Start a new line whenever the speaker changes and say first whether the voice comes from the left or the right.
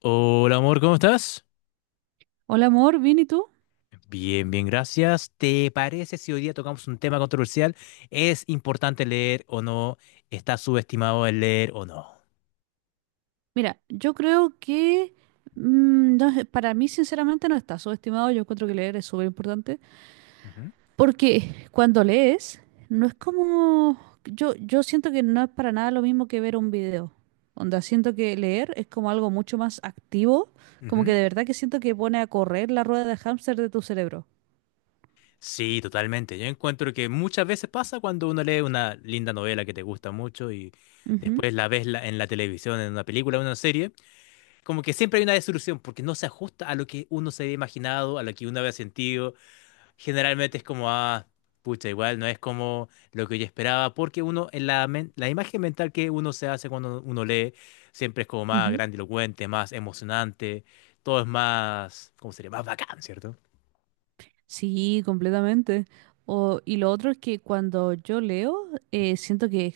left: Hola amor, ¿cómo estás?
right: Hola amor, ¿bien y tú?
left: Bien, bien, gracias. ¿Te parece si hoy día tocamos un tema controversial? ¿Es importante leer o no? ¿Está subestimado el leer o no?
right: Mira, yo creo que no sé, para mí sinceramente no está subestimado, yo encuentro que leer es súper importante,
left: Ujú,
right: porque cuando lees no es como, yo siento que no es para nada lo mismo que ver un video, onda, siento que leer es como algo mucho más activo, como que
left: ujú.
right: de verdad que siento que pone a correr la rueda de hámster de tu cerebro.
left: Sí, totalmente. Yo encuentro que muchas veces pasa cuando uno lee una linda novela que te gusta mucho y
right: Ujú,
left: después la ves en la televisión, en una película, en una serie, como que siempre hay una desilusión porque no se ajusta a lo que uno se había imaginado, a lo que uno había sentido generalmente es como, ah, pucha, igual no es como lo que yo esperaba, porque uno, la imagen mental que uno se hace cuando uno lee, siempre es como más
right: ujú.
left: grandilocuente, más emocionante, todo es más, ¿cómo sería? Más bacán, ¿cierto?
right: Sí, completamente. Y lo otro es que cuando yo leo, siento que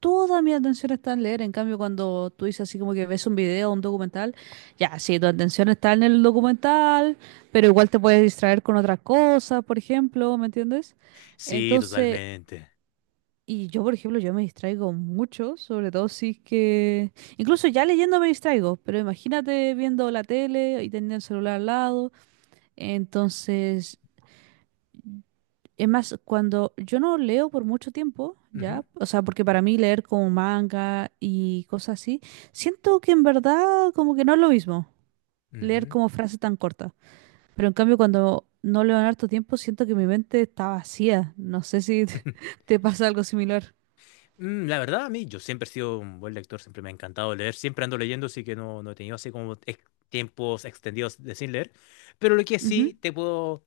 right: toda mi atención está en leer. En cambio, cuando tú dices así como que ves un video, un documental, ya, sí, tu atención está en el documental, pero igual te puedes distraer con otras cosas, por ejemplo, ¿me entiendes?
left: Sí,
right: Entonces,
left: totalmente.
right: y yo, por ejemplo, yo me distraigo mucho, sobre todo si es que... Incluso ya leyendo me distraigo, pero imagínate viendo la tele y teniendo el celular al lado. Entonces... Es más, cuando yo no leo por mucho tiempo,
left: Ujú,
right: ya, o sea, porque para mí leer como manga y cosas así, siento que en verdad como que no es lo mismo leer
left: ujú.
right: como frases tan cortas. Pero en cambio, cuando no leo en harto tiempo, siento que mi mente está vacía. No sé si te, te pasa algo similar.
left: La verdad, a mí, yo siempre he sido un buen lector, siempre me ha encantado leer, siempre ando leyendo, así que no, no he tenido así como tiempos extendidos de sin leer, pero lo que sí te puedo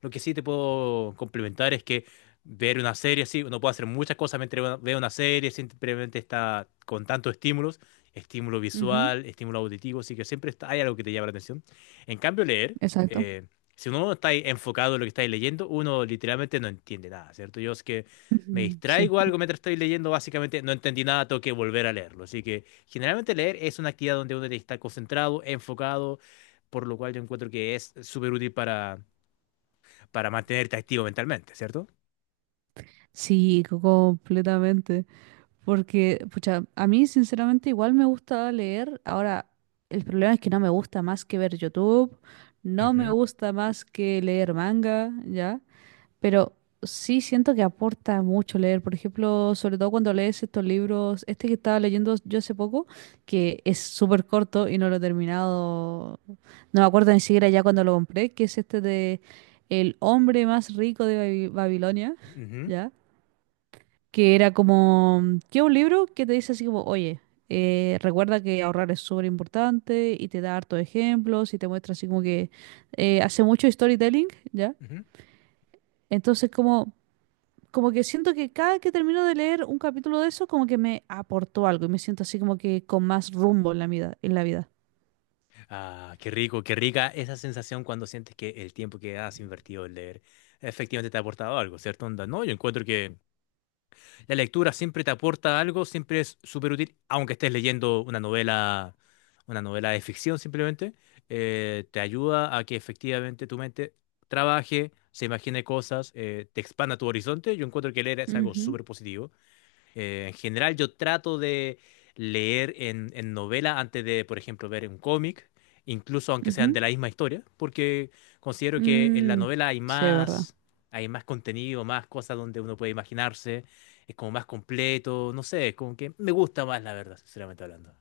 left: lo que sí te puedo complementar es que ver una serie, sí, uno puede hacer muchas cosas mientras ve una serie, simplemente está con tantos estímulos, estímulo
right: Ujú, ujú.
left: visual, estímulo auditivo, así que hay algo que te llama la atención. En cambio, leer,
right: Exacto.
left: eh, si uno no está ahí enfocado en lo que está ahí leyendo, uno literalmente no entiende nada, ¿cierto? Yo es que me
right: Ujú. Sí.
left: distraigo algo mientras estoy leyendo, básicamente no entendí nada, tengo que volver a leerlo. Así que generalmente leer es una actividad donde uno está concentrado, enfocado, por lo cual yo encuentro que es súper útil para mantenerte activo mentalmente, ¿cierto?
right: Sí, completamente. Porque, pucha, a mí sinceramente igual me gusta leer. Ahora, el problema es que no me gusta más que ver YouTube, no me
left: Ujú,
right: gusta más que leer manga, ¿ya? Pero sí siento que aporta mucho leer. Por ejemplo, sobre todo cuando lees estos libros, este que estaba leyendo yo hace poco, que es súper corto y no lo he terminado, no me acuerdo ni siquiera ya cuando lo compré, que es este de El hombre más rico de Babilonia,
left: ujú,
right: ¿ya? Que era como, que un libro que te dice así como, oye, recuerda que ahorrar es súper importante y te da hartos ejemplos y te muestra así como que hace mucho storytelling, ¿ya?
left: ujú.
right: Entonces como, como que siento que cada que termino de leer un capítulo de eso, como que me aportó algo y me siento así como que con más rumbo en la vida, en la vida.
left: Ah, qué rico, qué rica esa sensación cuando sientes que el tiempo que has invertido en leer efectivamente te ha aportado algo, ¿cierto? Onda, no, yo encuentro que la lectura siempre te aporta algo, siempre es súper útil, aunque estés leyendo una novela de ficción simplemente, te ayuda a que efectivamente tu mente trabaje, se imagine cosas, te expanda tu horizonte. Yo encuentro que leer es algo
right: Ujú,
left: súper positivo. En general, yo trato de leer en novela antes de, por ejemplo, ver un cómic, incluso aunque sean
right: ujú.
left: de la misma historia, porque considero que en la
right: Mm,
left: novela hay
right: sí, es verdad.
left: más, hay más contenido, más cosas donde uno puede imaginarse, es como más completo, no sé, es como que me gusta más, la verdad, sinceramente hablando.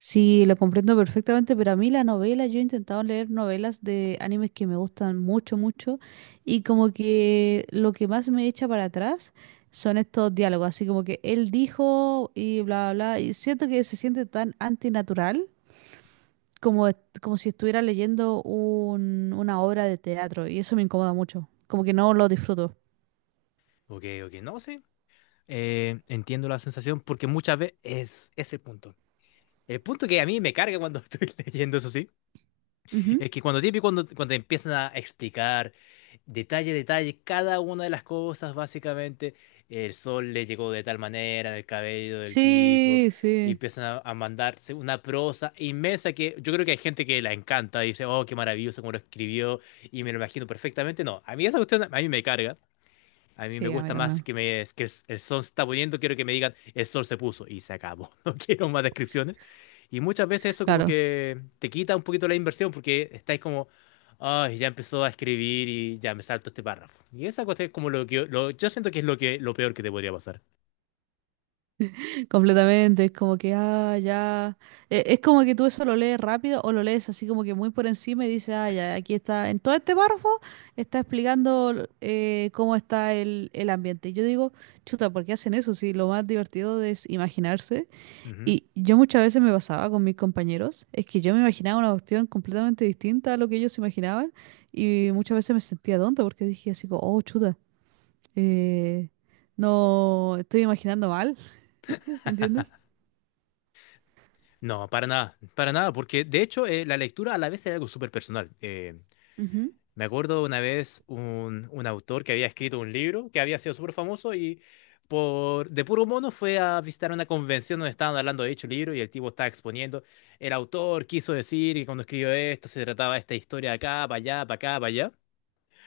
right: Sí, lo comprendo perfectamente, pero a mí la novela, yo he intentado leer novelas de animes que me gustan mucho, mucho, y como que lo que más me echa para atrás son estos diálogos, así como que él dijo y bla, bla, bla, y siento que se siente tan antinatural como, como si estuviera leyendo una obra de teatro, y eso me incomoda mucho, como que no lo disfruto.
left: Ok, ok, no, sí. Entiendo la sensación porque muchas veces es el punto. El punto que a mí me carga cuando estoy leyendo, eso sí.
right: Ujú.
left: Es que cuando típico, cuando te empiezan a explicar detalle a detalle cada una de las cosas, básicamente, el sol le llegó de tal manera, en el cabello del tipo,
right: Sí,
left: y
right: sí,
left: empiezan a mandarse una prosa inmensa que yo creo que hay gente que la encanta y dice, oh, qué maravilloso cómo lo escribió, y me lo imagino perfectamente. No, a mí esa cuestión, a mí me carga. A mí me
right: sí, a mí
left: gusta más
right: también,
left: que el sol se está poniendo, quiero que me digan el sol se puso y se acabó. No quiero más descripciones. Y muchas veces eso como
right: claro.
left: que te quita un poquito la inversión porque estáis como, ay, ya empezó a escribir y ya me salto este párrafo. Y esa cuestión es como lo que yo, lo- yo siento que es lo que lo peor que te podría pasar.
right: Completamente, es como que, ah, ya. Es como que tú eso lo lees rápido o lo lees así como que muy por encima y dices, ah, ya, aquí está, en todo este párrafo está explicando cómo está el ambiente. Y yo digo, chuta, ¿por qué hacen eso? Si lo más divertido es imaginarse.
left: Ujú.
right: Y yo muchas veces me pasaba con mis compañeros, es que yo me imaginaba una cuestión completamente distinta a lo que ellos se imaginaban y muchas veces me sentía tonta porque dije así, como, oh, chuta, eh, no, estoy imaginando mal, ¿me entiendes?
left: No, para nada, porque de hecho la lectura a la vez es algo súper personal.
right: Ujú.
left: Me acuerdo una vez un autor que había escrito un libro que había sido súper famoso y por de puro mono fue a visitar una convención donde estaban hablando de dicho libro y el tipo estaba exponiendo. El autor quiso decir que cuando escribió esto se trataba de esta historia de acá, para allá, para acá, para allá.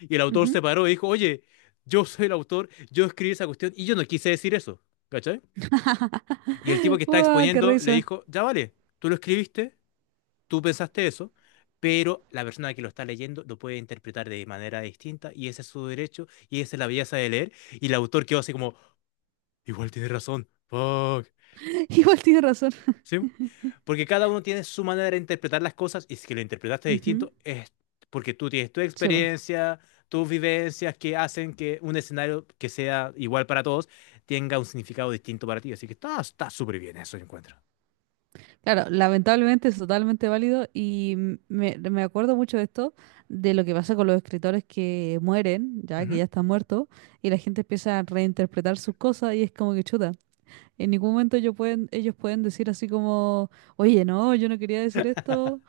left: Y el autor se
right: Ujú.
left: paró y dijo, oye, yo soy el autor, yo escribí esa cuestión y yo no quise decir eso. ¿Cachai? Y el tipo que estaba
right: Uah, ¡qué
left: exponiendo le
right: risa!
left: dijo, ya vale, tú lo escribiste, tú pensaste eso, pero la persona que lo está leyendo lo puede interpretar de manera distinta y ese es su derecho y esa es la belleza de leer y el autor quedó así como, igual tiene razón, fuck,
right: Igual tiene razón.
left: ¿sí? Porque cada uno tiene su manera de interpretar las cosas y si lo interpretaste
right: Ujú.
left: distinto es porque tú tienes tu
right: Sí, po.
left: experiencia, tus vivencias que hacen que un escenario que sea igual para todos tenga un significado distinto para ti. Así que está súper bien eso, yo encuentro.
right: Claro, lamentablemente es totalmente válido y me, me acuerdo mucho de esto, de lo que pasa con los escritores que mueren, ya que
left: Ujú,
right: ya están muertos, y la gente empieza a reinterpretar sus cosas y es como que chuta. En ningún momento ellos pueden decir así como, oye, no, yo no quería decir esto.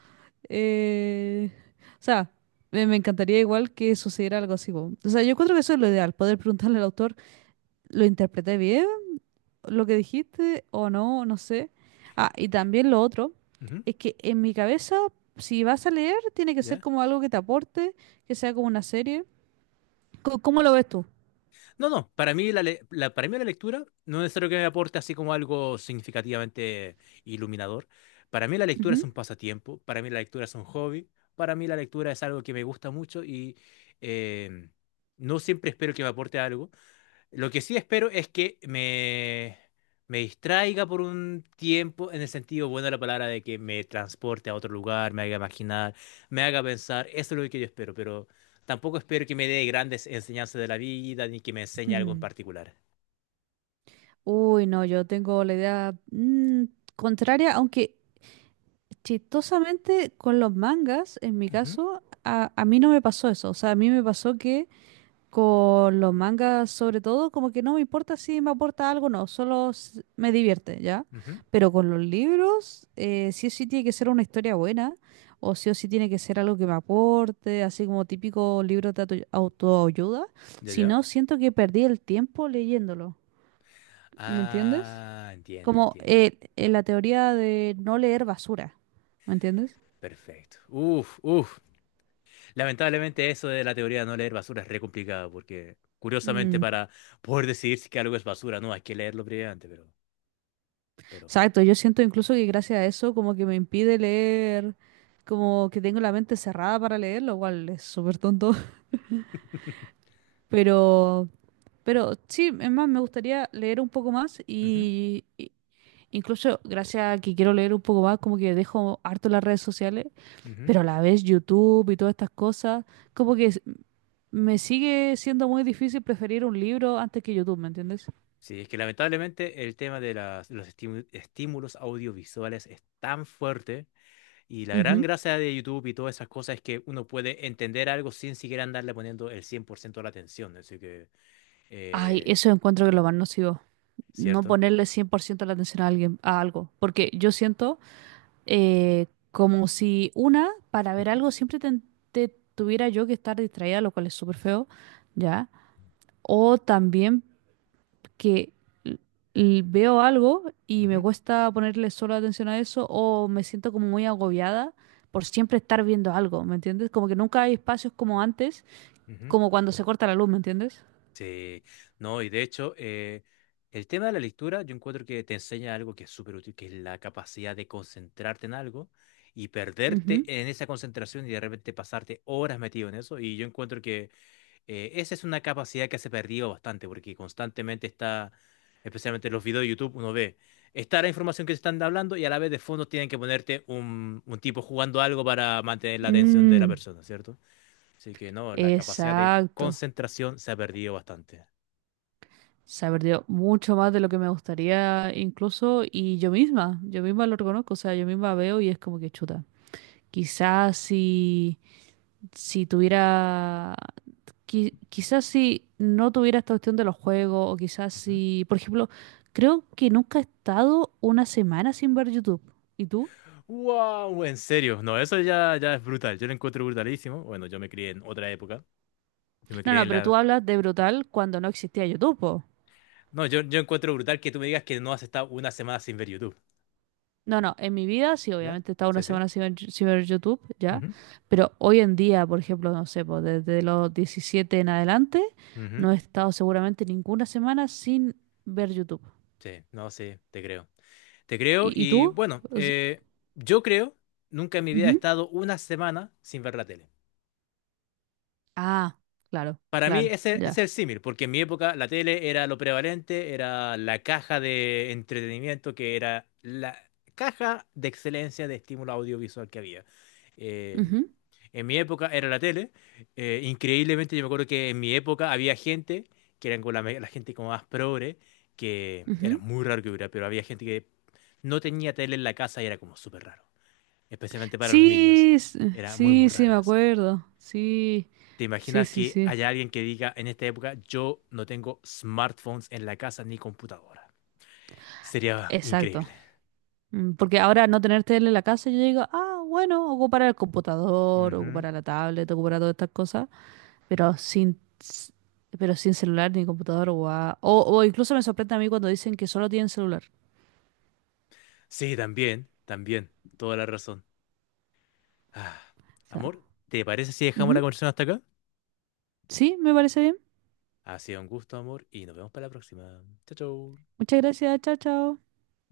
right: eh, O sea, me encantaría igual que sucediera algo así, po. O sea, yo creo que eso es lo ideal, poder preguntarle al autor. ¿Lo interpreté bien lo que dijiste o no? No sé. Ah, y también lo otro
left: ujú,
right: es que en mi cabeza, si vas a leer, tiene que ser
left: ¿ya?
right: como algo que te aporte, que sea como una serie. ¿Cómo lo ves tú?
left: No, no, para mí la lectura no es necesario que me aporte así como algo significativamente iluminador. Para mí la lectura es
right: Ujú.
left: un pasatiempo, para mí la lectura es un hobby, para mí la lectura es algo que me gusta mucho y eh, no siempre espero que me aporte algo, lo que sí espero es que me distraiga por un tiempo, en el sentido bueno de la palabra, de que me transporte a otro lugar, me haga imaginar, me haga pensar. Eso es lo que yo espero, pero tampoco espero que me dé grandes enseñanzas de la vida ni que me enseñe algo en
right: Ujú.
left: particular.
right: Uy, no, yo tengo la idea contraria, aunque chistosamente con los mangas, en mi
left: Ujú,
right: caso, a mí no me pasó eso. O sea, a mí me pasó que con los mangas, sobre todo, como que no me importa si me aporta algo o no, solo me divierte, ¿ya?
left: ujú.
right: Pero con los libros, sí o sí tiene que ser una historia buena, o sí tiene que ser algo que me aporte, así como típico libro de autoayuda.
left: ¿Ya,
right: Si
left: ya?
right: no, siento que perdí el tiempo leyéndolo, ¿me entiendes?
left: Ah, entiendo,
right: Como
left: entiendo.
right: la teoría de no leer basura, ¿me entiendes?
left: Perfecto. Uf, uf. Lamentablemente eso de la teoría de no leer basura es re complicado porque, curiosamente,
right: Mm.
left: para poder decidir si que algo es basura, no, hay que leerlo previamente, pero.
right: Exacto, yo siento incluso que gracias a eso como que me impide leer, como que tengo la mente cerrada para leer, lo cual es súper tonto, pero, pero sí, es más, me gustaría leer un poco más
left: Ujú,
right: y incluso gracias a que quiero leer un poco más, como que dejo harto las redes sociales,
left: ujú.
right: pero a la vez YouTube y todas estas cosas, como que me sigue siendo muy difícil preferir un libro antes que YouTube, ¿me entiendes?
left: Sí, es que lamentablemente el tema de estímulos audiovisuales es tan fuerte y la gran
right: Ujú.
left: gracia de YouTube y todas esas cosas es que uno puede entender algo sin siquiera andarle poniendo el 100% de la atención. Así que,
right: Ay,
left: eh,
right: eso encuentro que es lo más nocivo. No
left: ¿cierto?
right: ponerle 100% la atención a alguien, a algo. Porque yo siento como si una, para ver
left: Ujú,
right: algo, siempre te, te tuviera yo que estar distraída, lo cual es súper feo, ¿ya? O también que l- veo algo y me
left: ujú,
right: cuesta ponerle solo atención a eso, o me siento como muy agobiada por siempre estar viendo algo, ¿me entiendes? Como que nunca hay espacios como antes,
left: ujú.
right: como cuando se corta la luz, ¿me entiendes?
left: Sí, no, y de hecho, el tema de la lectura, yo encuentro que te enseña algo que es súper útil, que es la capacidad de concentrarte en algo y perderte
right: Ujú.
left: en esa concentración y de repente pasarte horas metido en eso. Y yo encuentro que esa es una capacidad que se ha perdido bastante, porque constantemente está, especialmente en los videos de YouTube, uno ve, está la información que te están hablando y a la vez de fondo tienen que ponerte un tipo jugando algo para mantener la atención de la
right: Mm,
left: persona, ¿cierto? Así que no, la capacidad de
right: exacto.
left: concentración se ha perdido bastante.
right: Se ha perdido mucho más de lo que me gustaría incluso y yo misma lo reconozco, o sea, yo misma veo y es como que chuta. Quizás si, si tuviera, quizás si no tuviera esta cuestión de los juegos o quizás
left: Ujú.
right: si, por ejemplo, creo que nunca he estado una semana sin ver YouTube. ¿Y tú?
left: Wow, en serio, no, eso ya, ya es brutal, yo lo encuentro brutalísimo. Bueno, yo me crié en otra época, yo me
right: No,
left: crié
right: no,
left: en
right: pero tú
left: la...
right: hablas de brutal cuando no existía YouTube, po.
left: No, yo encuentro brutal que tú me digas que no has estado una semana sin ver YouTube,
right: No, no, en mi vida sí,
left: ¿ya?
right: obviamente he estado una
left: Sí, sí.
right: semana sin ver, sin ver YouTube, ya,
left: Ujú,
right: pero hoy en día, por ejemplo, no sé, pues desde los 17 en adelante,
left: ujú.
right: no he estado seguramente ninguna semana sin ver YouTube.
left: Sí, no, sí, te creo. Te creo
right: Y
left: y
right: tú?
left: bueno,
right: Os-
left: yo creo, nunca en mi vida he
right: ujú.
left: estado una semana sin ver la tele.
right: Ah, claro,
left: Para mí
right: claro,
left: ese es
right: ya.
left: el símil, porque en mi época la tele era lo prevalente, era la caja de entretenimiento que era la caja de excelencia de estímulo audiovisual que había. Eh, en mi época era la tele. Increíblemente yo me acuerdo que en mi época había gente, que eran como la gente como más progre, que
right: Ujú,
left: era
right: ujú.
left: muy raro que hubiera, pero había gente que no tenía tele en la casa y era como súper raro, especialmente para los niños.
right: Sí,
left: Era muy, muy
right: sí, sí, me
left: raro eso.
right: acuerdo. Sí,
left: ¿Te
right: sí,
left: imaginas
right: sí,
left: que
right: sí.
left: haya alguien que diga en esta época, yo no tengo smartphones en la casa ni computadora? Sería
right: Exacto.
left: increíble.
right: Porque ahora al no tener tele en la casa, yo digo, ah, bueno, ocupará el computador,
left: Ujú.
right: ocupará la tablet, ocupará todas estas cosas. Pero sin, pero sin celular ni computador, guau. O incluso me sorprende a mí cuando dicen que solo tienen celular.
left: Sí, también, también, toda la razón. Ah,
right: O sea,
left: amor, ¿te parece si dejamos la
right: ujú.
left: conversación hasta acá?
right: Sí, me parece bien.
left: Ha sido un gusto, amor, y nos vemos para la próxima. Chao, chao.
right: Muchas gracias, chao, chao.